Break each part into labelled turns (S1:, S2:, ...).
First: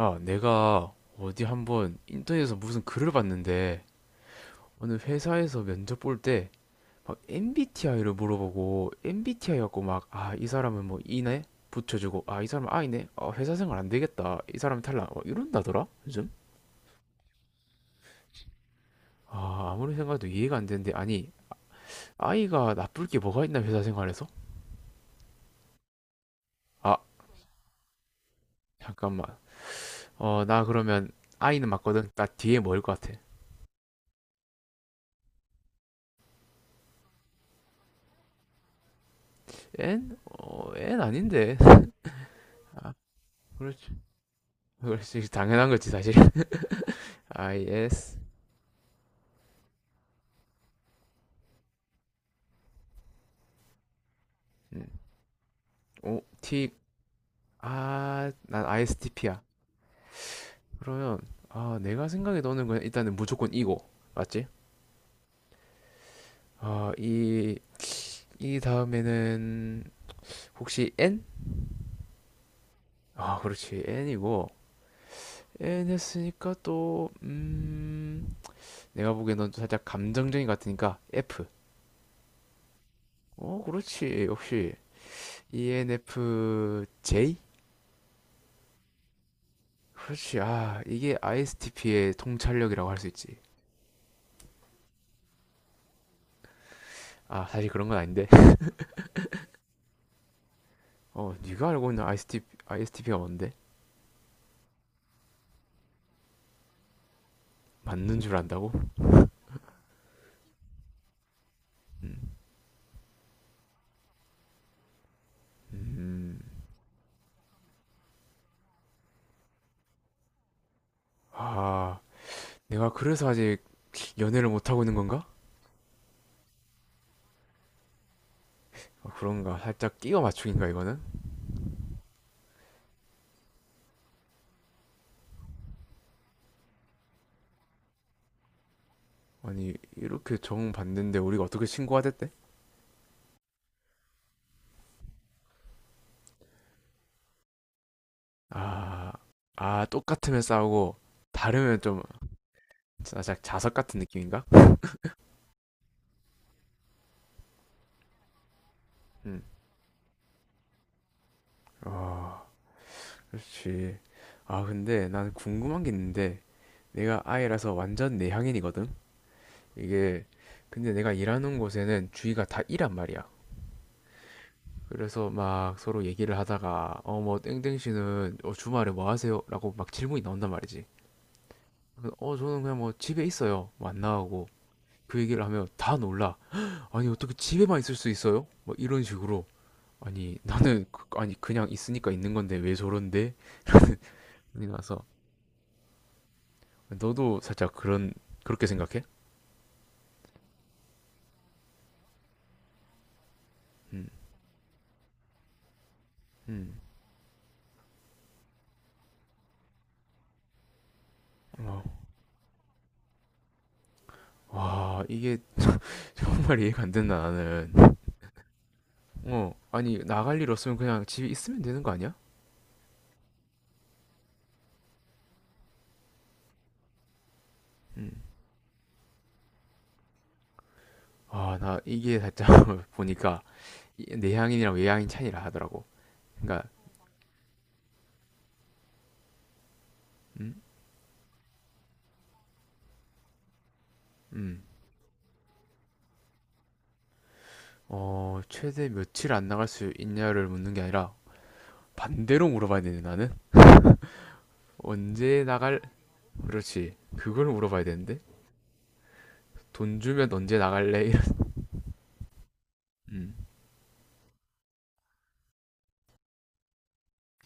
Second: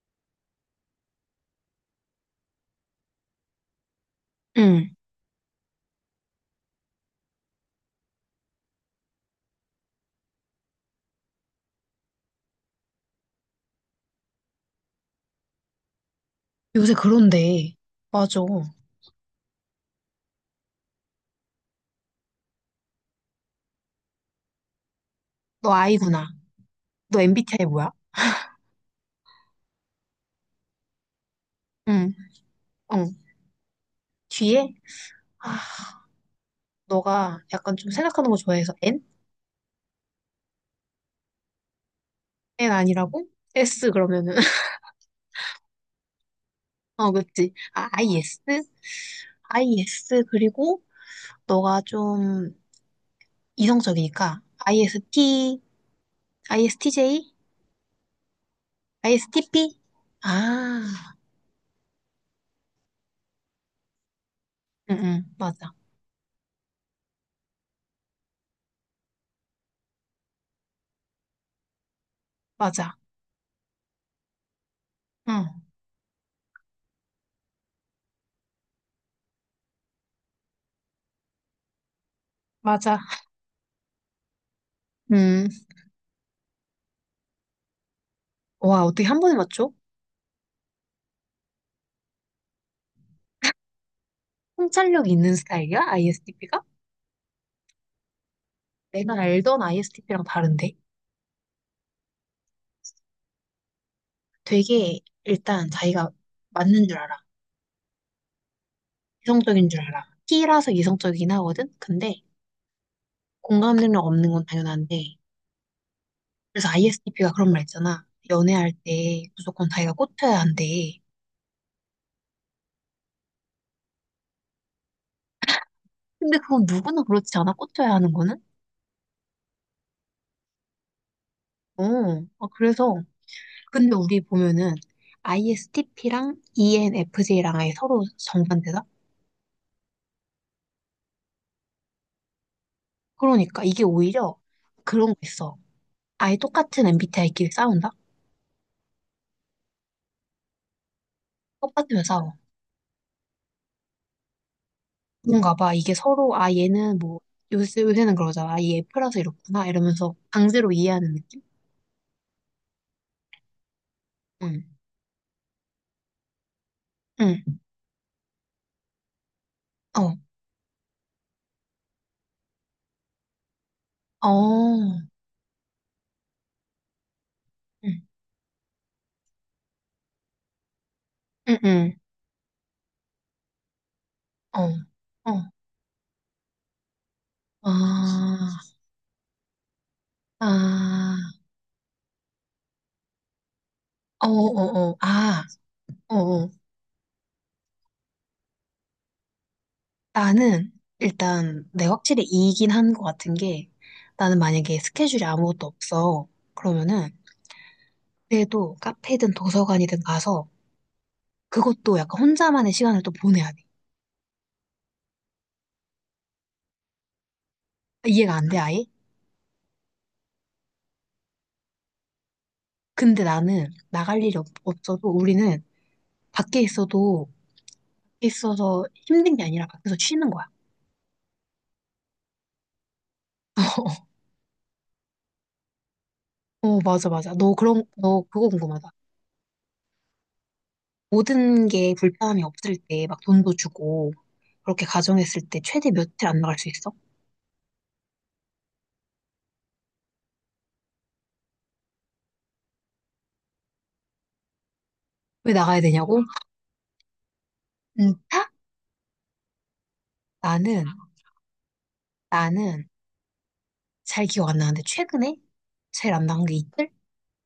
S1: 야, 내가 어디 한번 인터넷에서 무슨 글을 봤는데
S2: 응.
S1: 어느 회사에서 면접 볼 때 막 MBTI를 물어보고 MBTI 갖고 막 아, 이 사람은 뭐 E네 붙여주고 아, 이 사람은 I네 아, 회사 생활 안 되겠다 이 사람은 탈락 막 이런다더라 요즘.
S2: 요새 그런데. 맞아.
S1: 아, 아무리 생각해도 이해가 안 되는데 아니 I가 나쁠 게 뭐가 있나 회사 생활에서.
S2: 너 I구나.
S1: 아,
S2: 너 MBTI 뭐야?
S1: 잠깐만. 나 그러면 I는 맞거든.
S2: 응.
S1: 나 뒤에 뭐일 것
S2: 응.
S1: 같아?
S2: 뒤에 아, 너가 약간 좀 생각하는 거 좋아해서 N?
S1: N? N 아닌데.
S2: N 아니라고?
S1: 그렇지.
S2: S 그러면은
S1: 그렇지, 당연한 거지 사실.
S2: 어, 그치. 아,
S1: IS.
S2: IS? IS 그리고 너가 좀 이성적이니까
S1: 음,
S2: IST,
S1: O T.
S2: ISTJ,
S1: 아, 난 ISTP야.
S2: ISTP? 아,
S1: 그러면 아, 내가 생각에 넣는 건 일단은 무조건 이고, 맞지?
S2: 응, 응. 맞아.
S1: 아이 이이 다음에는 혹시 N?
S2: 맞아.
S1: 아, 그렇지, N이고.
S2: 응.
S1: N 했으니까 또 내가 보기엔 넌 살짝 감정적인 것 같으니까 F.
S2: 맞아.
S1: 어, 그렇지 역시.
S2: 응.
S1: ENFJ?
S2: 와, 어떻게 한 번에 맞춰?
S1: 그렇지. 아, 이게 ISTP의 통찰력이라고 할 수 있지.
S2: 통찰력 있는 스타일이야? ISTP가?
S1: 아, 사실 그런 건 아닌데.
S2: 내가 알던 ISTP랑 다른데?
S1: 어, 네가 알고 있는 ISTP가 뭔데?
S2: 되게 일단 자기가 맞는 줄 알아.
S1: 맞는 줄 안다고?
S2: 이성적인 줄 알아. T라서 이성적이긴 하거든? 근데 공감 능력 없는 건 당연한데.
S1: 음.
S2: 그래서 ISTP가 그런 말 있잖아. 연애할 때 무조건 자기가 꽂혀야 한대.
S1: 아, 내가 그래서 아직 연애를 못하고 있는 건가?
S2: 근데 그건 누구나 그렇지 않아? 꽂혀야 하는 거는?
S1: 아, 그런가? 살짝 끼워 맞추기인가, 이거는?
S2: 어, 아, 그래서. 근데 우리 보면은 ISTP랑 ENFJ랑 아예 서로 정반대다?
S1: 아니, 이렇게 정 받는데 우리가 어떻게 신고가 됐대?
S2: 그러니까 이게 오히려 그런 거 있어. 아예 똑같은 MBTI끼리 싸운다?
S1: 아. 아, 똑같으면 싸우고, 다르면 좀,
S2: 똑같으면 싸워.
S1: 살짝 자석 같은 느낌인가?
S2: 뭔가 봐. 이게 서로, 아, 얘는 뭐, 요새, 요새는 그러잖아. 아, 얘 F라서
S1: 응.
S2: 이렇구나. 이러면서 강제로 이해하는 느낌?
S1: 아, 그렇지.
S2: 응.
S1: 아, 근데 난 궁금한 게 있는데, 내가
S2: 응.
S1: 아이라서 완전 내향인이거든?
S2: 어.
S1: 이게, 근데 내가 일하는 곳에는 주위가 다 이란 말이야.
S2: 어.
S1: 그래서 막 서로 얘기를 하다가 어 뭐 땡땡
S2: 응.
S1: 씨는 주말에 뭐 하세요? 라고 막 질문이 나온단 말이지.
S2: 응, 응.
S1: 그래서 어 저는 그냥 뭐 집에 있어요. 뭐 안 나가고
S2: 어.
S1: 그 얘기를
S2: 어.
S1: 하면 다 놀라. 아니 어떻게 집에만 있을 수 있어요?
S2: 아.
S1: 뭐 이런 식으로. 아니 나는
S2: 아.
S1: 아니 그냥 있으니까 있는 건데 왜 저런데?
S2: 어,
S1: 이
S2: 어, 어.
S1: 나서
S2: 아. 어, 어.
S1: 너도 살짝 그런, 그렇게 생각해?
S2: 나는, 일단, 내가 확실히 이긴 한 것 같은 게,
S1: 음.
S2: 나는 만약에 스케줄이 아무것도 없어.
S1: 음.
S2: 그러면은, 그래도 카페든 도서관이든 가서,
S1: 어.
S2: 그것도 약간 혼자만의 시간을 또 보내야 돼.
S1: 와, 이게 정말 이해가 안 된다 나는.
S2: 이해가 안 돼, 아예?
S1: 어, 아니 나갈 일 없으면 그냥 집에 있으면 되는 거 아니야?
S2: 근데 나는 나갈 일이 없어도 우리는 밖에 있어도
S1: 음.
S2: 있어서 힘든 게 아니라 밖에서 쉬는 거야.
S1: 아, 나 이게 살짝 보니까 내향인이랑 외향인 차이라 하더라고. 그러니까
S2: 어, 맞아, 맞아. 너 그거 궁금하다.
S1: 음.
S2: 모든 게 불편함이 없을 때 막 돈도 주고
S1: 음.
S2: 그렇게 가정했을 때 최대 며칠 안 나갈 수 있어?
S1: 어, 최대 며칠 안 나갈 수 있냐를 묻는 게 아니라 반대로 물어봐야 되네 나는. 언제
S2: 왜
S1: 나갈?
S2: 나가야 되냐고?
S1: 그렇지. 그걸 물어봐야
S2: 응,
S1: 되는데
S2: 타?
S1: 돈 주면 언제
S2: 나는,
S1: 나갈래? 이런.
S2: 나는
S1: 음.
S2: 잘 기억 안 나는데 최근에 제일 안 나간 게 이틀?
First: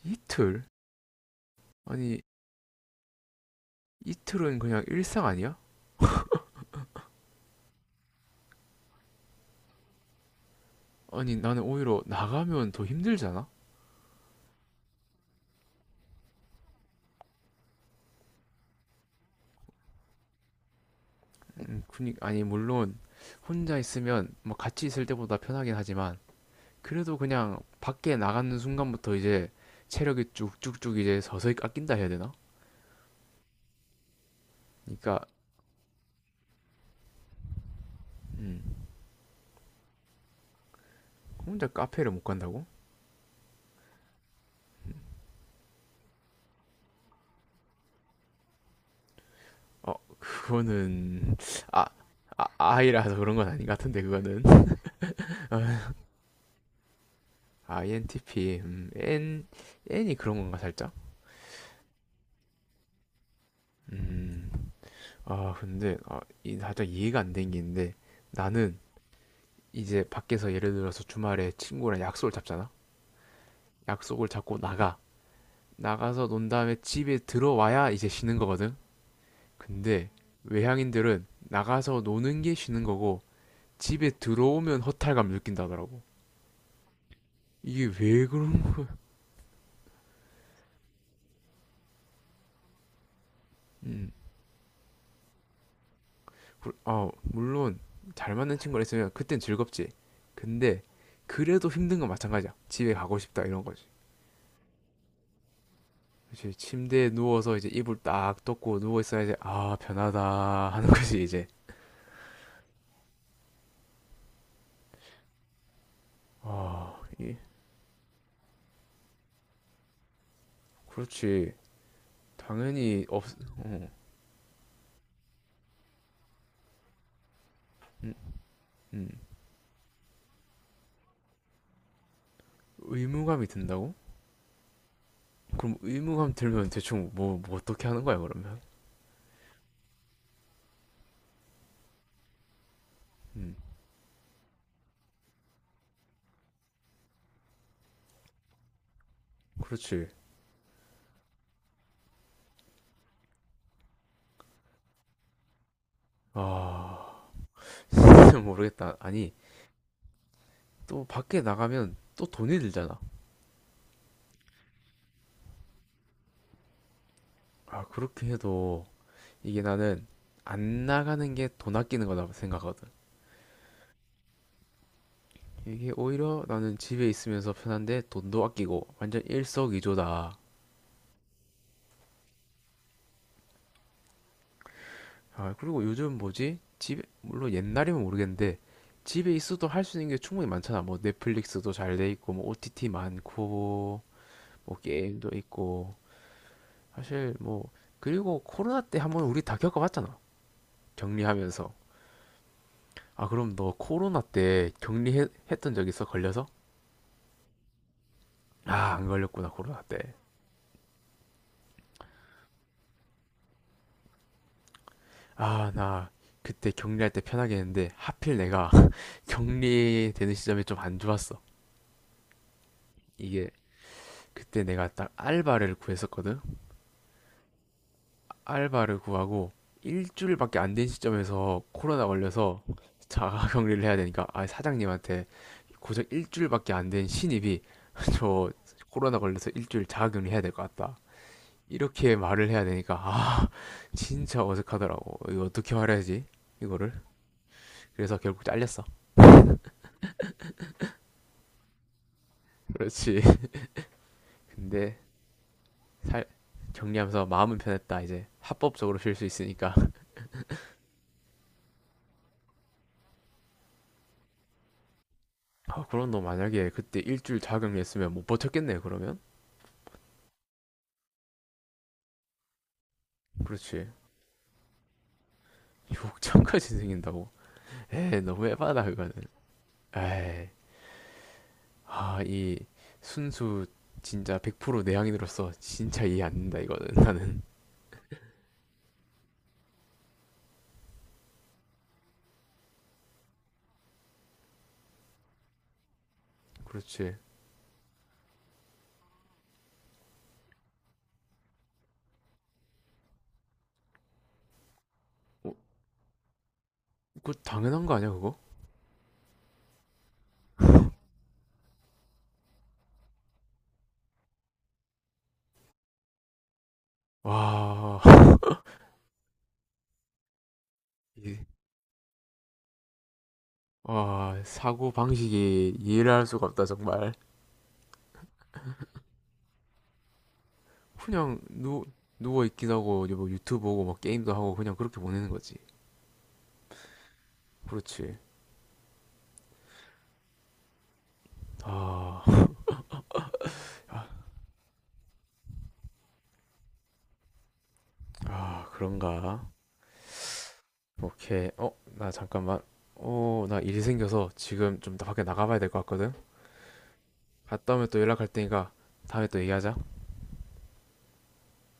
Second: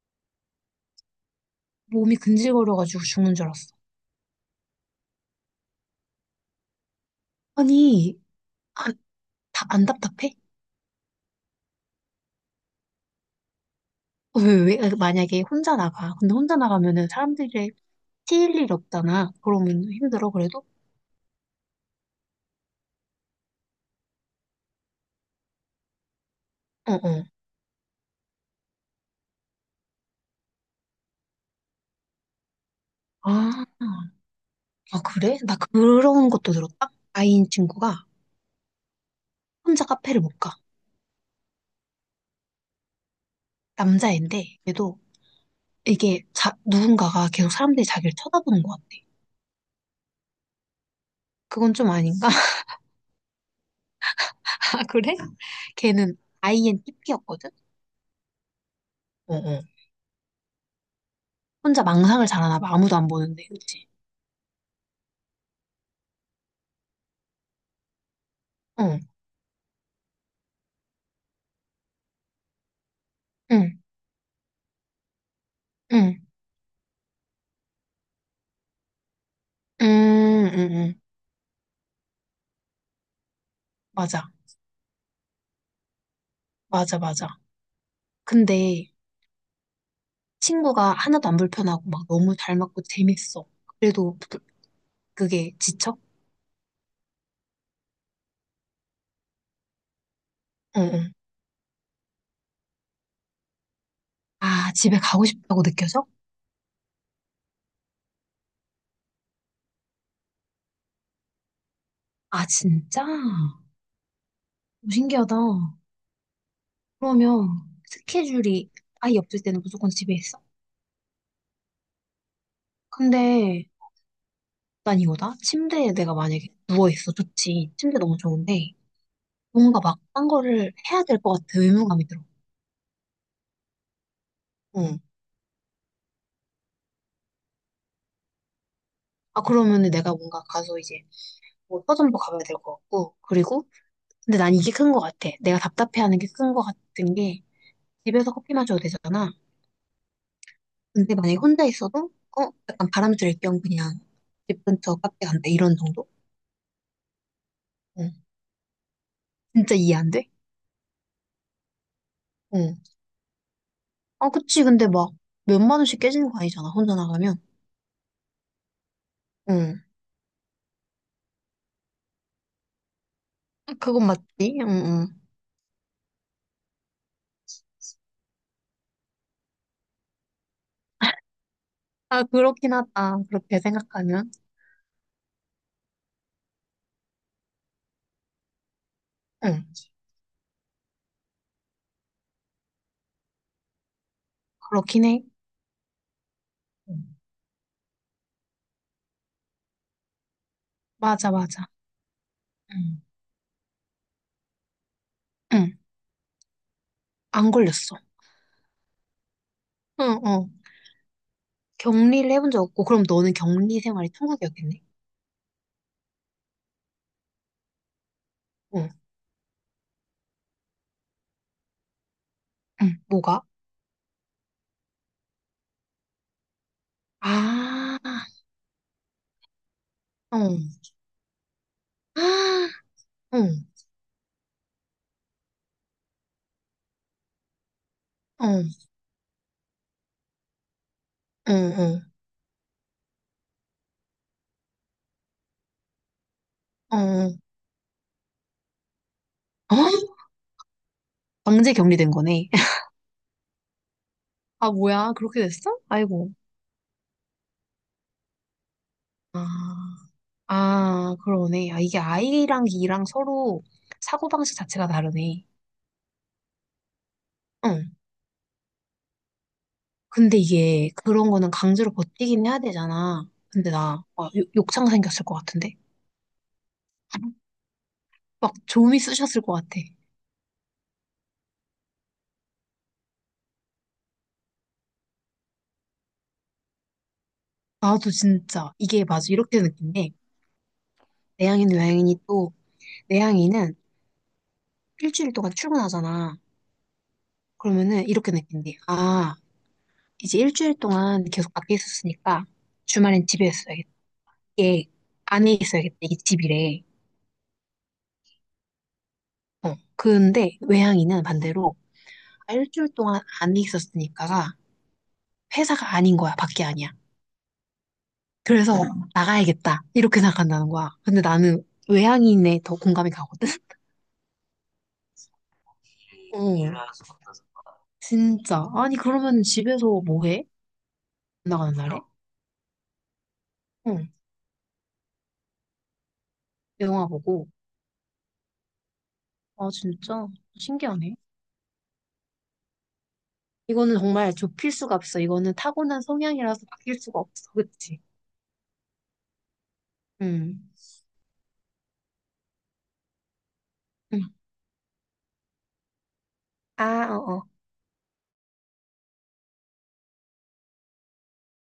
S1: 이틀?
S2: 몸이
S1: 아니
S2: 근질거려가지고 죽는 줄 알았어.
S1: 이틀은 그냥 일상 아니야?
S2: 아니, 아, 답, 안 답답해?
S1: 아니 나는 오히려 나가면 더 힘들잖아.
S2: 어, 왜, 왜, 아, 만약에 혼자 나가. 근데 혼자 나가면은 사람들이 튀일 일 없잖아. 그러면 힘들어, 그래도?
S1: 그니 아니 물론 혼자 있으면 뭐 같이 있을 때보다 편하긴 하지만.
S2: 어,
S1: 그래도
S2: 어.
S1: 그냥 밖에 나가는 순간부터 이제 체력이 쭉쭉쭉 이제 서서히 깎인다 해야 되나?
S2: 아, 아,
S1: 그러니까
S2: 그래? 나 그런 것도 들었다? 아이인 친구가
S1: 음.
S2: 혼자 카페를 못 가.
S1: 혼자 카페를 못 간다고?
S2: 남자애인데, 그래도 이게 누군가가 계속 사람들이 자기를 쳐다보는 것 같아.
S1: 어, 그거는
S2: 그건
S1: 아,
S2: 좀 아닌가?
S1: 아 아이라서 그런 건 아닌 것 같은데 그거는.
S2: 아, 그래? 걔는 아이엔 TP였거든?
S1: INTP.
S2: 어,
S1: N.
S2: 어.
S1: N이 그런 건가 살짝?
S2: 혼자 망상을 잘하나 봐. 아무도 안 보는데, 그치?
S1: 음. 아, 근데 아, 이 살짝 이해가 안 된 게 있는데 나는
S2: 응,
S1: 이제 밖에서 예를 들어서 주말에 친구랑 약속을 잡잖아.
S2: 응,
S1: 약속을 잡고 나가.
S2: 응,
S1: 나가서 논 다음에 집에 들어와야 이제 쉬는 거거든.
S2: 응,
S1: 근데
S2: 응, 응.
S1: 외향인들은 나가서 노는 게 쉬는 거고 집에
S2: 맞아.
S1: 들어오면 허탈감 느낀다더라고.
S2: 맞아, 맞아.
S1: 이게 왜 그런 거야?
S2: 근데 친구가 하나도 안 불편하고 막 너무 잘 맞고 재밌어.
S1: 음.
S2: 그래도 그게 지쳐?
S1: 아, 물론 잘 맞는 친구가 있으면 그땐 즐겁지.
S2: 어,
S1: 근데
S2: 어.
S1: 그래도 힘든 건 마찬가지야. 집에 가고 싶다 이런 거지.
S2: 아, 집에 가고 싶다고 느껴져?
S1: 그치, 침대에 누워서 이제 이불 딱 덮고 누워 있어야 이제 아 편하다 하는 거지 이제.
S2: 아, 진짜? 오, 신기하다.
S1: 아, 예.
S2: 그러면 스케줄이 아예 없을 때는 무조건 집에 있어?
S1: 그렇지. 당연히 없.
S2: 근데
S1: 어.
S2: 난 이거다. 침대에 내가 만약에 누워있어. 좋지. 침대
S1: 음.
S2: 너무 좋은데
S1: 음.
S2: 뭔가 막 딴 거를 해야 될 것 같아. 의무감이 들어.
S1: 의무감이 든다고?
S2: 응.
S1: 그럼 의무감 들면 대충 뭐 어떻게 하는 거야 그러면?
S2: 아, 그러면은 내가 뭔가 가서 이제 뭐 서점도 가봐야 될 것 같고,
S1: 음.
S2: 그리고 근데 난 이게 큰 거 같아. 내가 답답해하는 게 큰 거 같은 게 집에서 커피 마셔도 되잖아.
S1: 그렇지.
S2: 근데 만약에 혼자 있어도 어 약간 바람 쐴 겸 그냥 집 근처 카페 간다 이런 정도?
S1: 아,
S2: 응.
S1: 진짜 모르겠다. 아니,
S2: 진짜 이해 안 돼?
S1: 또 밖에 나가면 또 돈이
S2: 응.
S1: 들잖아.
S2: 아 그치 근데 막 몇만 원씩 깨지는 거 아니잖아 혼자 나가면.
S1: 아, 그렇게 해도 이게
S2: 응.
S1: 나는 안 나가는 게 돈 아끼는 거다 생각하거든.
S2: 아, 그건 맞지? 응, 응.
S1: 이게 오히려 나는 집에 있으면서 편한데 돈도 아끼고 완전 일석이조다.
S2: 아 그렇긴 하다. 그렇게 생각하면.
S1: 아, 그리고 요즘 뭐지? 집에, 물론 옛날이면 모르겠는데 집에
S2: 응.
S1: 있어도 할 수 있는 게 충분히 많잖아. 뭐 넷플릭스도 잘 돼 있고, 뭐 OTT 많고, 뭐
S2: 그렇긴 해.
S1: 게임도 있고
S2: 응.
S1: 사실 뭐 그리고 코로나 때 한번 우리 다 겪어봤잖아
S2: 맞아 맞아.
S1: 격리하면서.
S2: 응.
S1: 아 그럼 너 코로나 때 격리했던
S2: 응.
S1: 적 있어 걸려서?
S2: 안 걸렸어.
S1: 아 안 걸렸구나 코로나
S2: 응, 응. 격리를 해본 적 없고 그럼 너는 격리 생활이 천국이었겠네?
S1: 때. 아 나 그때 격리할 때 편하게 했는데 하필 내가 격리되는 시점이 좀 안 좋았어.
S2: 응, 뭐가?
S1: 이게 그때 내가 딱 알바를 구했었거든.
S2: 아,
S1: 알바를 구하고
S2: 어,
S1: 일주일밖에 안 된 시점에서 코로나 걸려서
S2: 아,
S1: 자가
S2: 응,
S1: 격리를 해야 되니까 아 사장님한테 고작 일주일밖에 안 된 신입이 저
S2: 어,
S1: 코로나 걸려서 일주일 자가격리 해야 될 것 같다.
S2: 응,
S1: 이렇게 말을 해야 되니까 아 진짜 어색하더라고. 이거 어떻게 말해야지 이거를?
S2: 응, 어,
S1: 그래서 결국 잘렸어.
S2: 어, 강제 격리된 거네.
S1: 그렇지.
S2: 아,
S1: 근데
S2: 뭐야, 그렇게 됐어?
S1: 살
S2: 아이고.
S1: 정리하면서 마음은 편했다. 이제 합법적으로 쉴 수
S2: 아,
S1: 있으니까.
S2: 아, 그러네. 아, 이게 I랑 E랑 서로 사고방식 자체가 다르네.
S1: 아 그럼 너 만약에 그때 일주일
S2: 응.
S1: 자가격리했으면 못 버텼겠네 그러면?
S2: 근데 이게 그런 거는 강제로 버티긴 해야 되잖아. 근데
S1: 그렇지.
S2: 나 와, 욕창 생겼을 것 같은데?
S1: 욕창까지 생긴다고. 에이 너무
S2: 막
S1: 해봐다
S2: 조미
S1: 그거는.
S2: 쑤셨을 것 같아.
S1: 에이 아, 이 순수 진짜 100% 내향인으로서 진짜 이해 안 된다 이거는 나는.
S2: 나도 진짜 이게 맞아. 이렇게 느낀 게 내향인, 외향인이 또 내향인은 일주일 동안 출근하잖아.
S1: 그렇지.
S2: 그러면은 이렇게 느낀대. 아, 이제 일주일 동안 계속 밖에 있었으니까 주말엔 집에 있어야겠다. 이게 안에
S1: 어,
S2: 있어야겠다. 이게 집이래.
S1: 그 당연한 거 아니야 그거?
S2: 어. 근데 외향인은 반대로 아, 일주일 동안 안에 있었으니까가 회사가 아닌 거야. 밖에 아니야.
S1: 와,
S2: 그래서 나가야겠다. 이렇게 생각한다는 거야. 근데
S1: 이,
S2: 나는 외향인에 더 공감이 가거든.
S1: 와 사고 방식이 이해를 할 수가
S2: 어.
S1: 없다 정말.
S2: 진짜. 아니, 그러면 집에서 뭐 해?
S1: 그냥
S2: 나가는
S1: 누
S2: 날에?
S1: 누워 있기도 하고 뭐 유튜브 보고 뭐
S2: 응.
S1: 게임도 하고 그냥 그렇게 보내는 거지.
S2: 영화 보고.
S1: 그렇지.
S2: 아, 진짜 신기하네.
S1: 아.
S2: 이거는
S1: 아.
S2: 정말 좁힐 수가 없어. 이거는 타고난 성향이라서 바뀔 수가 없어. 그치?
S1: 아, 그런가?
S2: 응.
S1: 오케이. 어, 나 잠깐만. 어, 나 일이
S2: 응.
S1: 생겨서 지금 좀 밖에 나가봐야 될 것 같거든.
S2: 아, 어, 어.
S1: 갔다 오면 또 연락할 테니까 다음에 또 얘기하자.